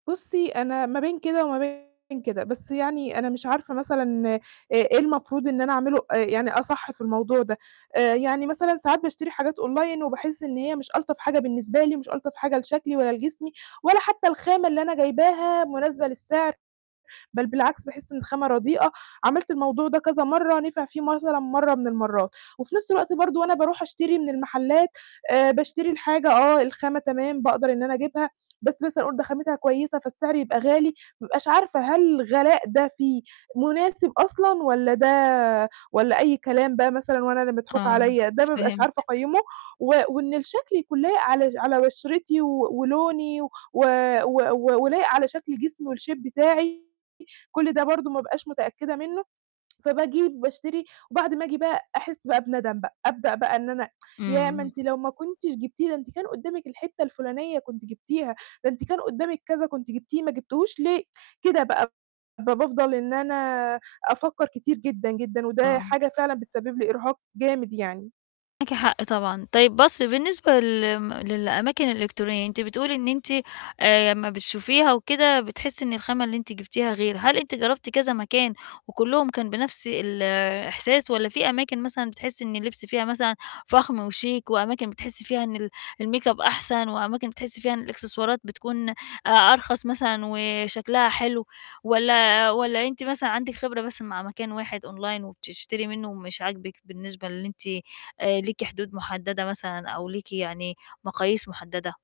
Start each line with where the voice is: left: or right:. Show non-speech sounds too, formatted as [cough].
right: بُصي، أنا ما بين كده وما بين كده، بس يعني أنا مش عارفة مثلًا إ إيه المفروض إن أنا أعملُه، آآ، يعني أصح في الموضوع ده، آآ إيه يعني مثلًا ساعات باشتري حاجات Online وباحِس إن هي مش ألطف حاجة بالنسبة لي، ومش ألطف حاجة لشكلي ولا لجسمي، ولا حتى الخامة اللي أنا جايباها مُناسبة للسِعر، بل بالعكس باحِس إن الخامة رديئة، عملت الموضوع ده كذا مَرّة، نفِع فيه مثلًا مَرّة من المَرّات. وفي نَفس الوقت برضه وأنا باروح أشتري من المحلات آآ، باشتري الحاجة آه، الخامة تمام باقدر إن أنا أجيبها، بس مثلًا أقول ده خامتها كويسة، فالسعر يبقى غالي، بابقاش عارفة هل الغلاء ده فيه مُناسب أصلًا، والّا ده والّا أي كلام بقى مثلًا، وأنا اللي مضحوك
left: آه،
right: عليّا، ده بابقاش عارفة
left: فهمتِك.
right: أقيّمُه، و وإن الشكل يكون لايق على على بشرتي و ولوني، و و و ولايق على شكل جسمي، والShape بتاعي، كُلّ ده برضه ما بابقاش متأكدة مِنّه، فباجي باشتري وبعد ما آجي بقى أحِسّ بقى بندم بقى، أبدأ بقى إن أنا [tsk] ياه! ما
left: امم.
right: أنتِ لو ما كنتيش جبتيه، ده أنتِ كان قُدامك الحِتّة الفُلانية كنتِ جِبتيها، ده أنتِ كان قُدامك كذا كنتِ جبتيه ما جبتيهوش ليه، كده بقى ب بافضل إن أنا أفكر كتير جدًا، جدًا، وده
left: آه.
right: حاجة فعلًا بتسبب لي إرهاق جامد يعني.
left: معاكِ حق طبعًا، طيب بُصي بالنسبة لم للأماكن الإلكترونية، أنتِ بتقولي إن أنتِ آآ، امّا بتشوفيها وكده، بتحسي إن الخامة اللي أنت جبتيها غير، هل أنتِ جربتِ كذا مكان، وكُلّهم كان بنَفس الإحساس، والّا في أماكن مثلًا بتحسي إن اللبس فيها مثلًا فخم وشيك، وأماكن بتحسي فيها إن ال الMake-up أحسن، وأماكن بتحسي فيها إن الإكسسوارات بتكون أ أرخص مثلًا وشكلها حلو؟ والّا والّا أنتِ مثلًا عندِك خبرة بس مع مكان واحد Online وبتشتري مِنُّه ومش عاجبِك، بالنسبة للي أنتِ آآ، ليكِ حدود مُحددة مثلًا، أو ليكِ يعني مقاييس مُحددة؟